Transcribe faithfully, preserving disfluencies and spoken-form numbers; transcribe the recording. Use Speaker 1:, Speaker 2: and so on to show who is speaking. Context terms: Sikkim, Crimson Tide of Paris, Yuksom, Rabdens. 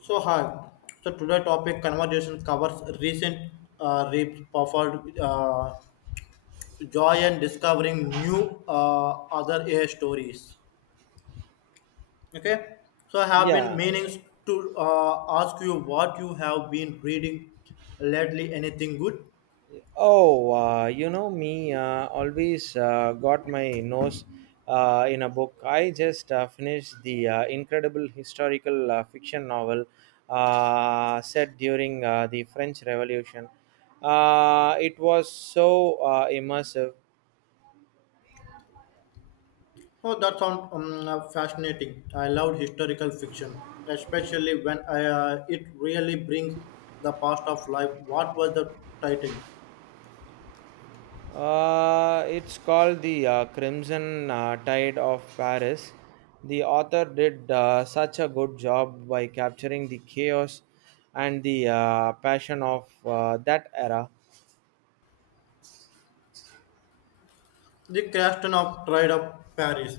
Speaker 1: So hi, so today topic conversation covers recent uh, reaps performed uh, joy and discovering new uh, other A I stories. Okay, so I have been
Speaker 2: Yeah.
Speaker 1: meaning to uh, ask you what you have been reading lately. Anything good?
Speaker 2: Oh, uh, you know me. Uh, always uh, got my nose uh, in a book. I just uh, finished the uh, incredible historical uh, fiction novel uh, set during uh, the French Revolution. Uh, it was so uh, immersive.
Speaker 1: Oh, that sounds um, uh, fascinating. I love historical fiction, especially when I, uh, it really brings the past of life. What was the title?
Speaker 2: Uh, it's called the uh, Crimson uh, Tide of Paris. The author did uh, such a good job by capturing the chaos and the uh, passion of uh, that era.
Speaker 1: The Crash of Trade of Paris.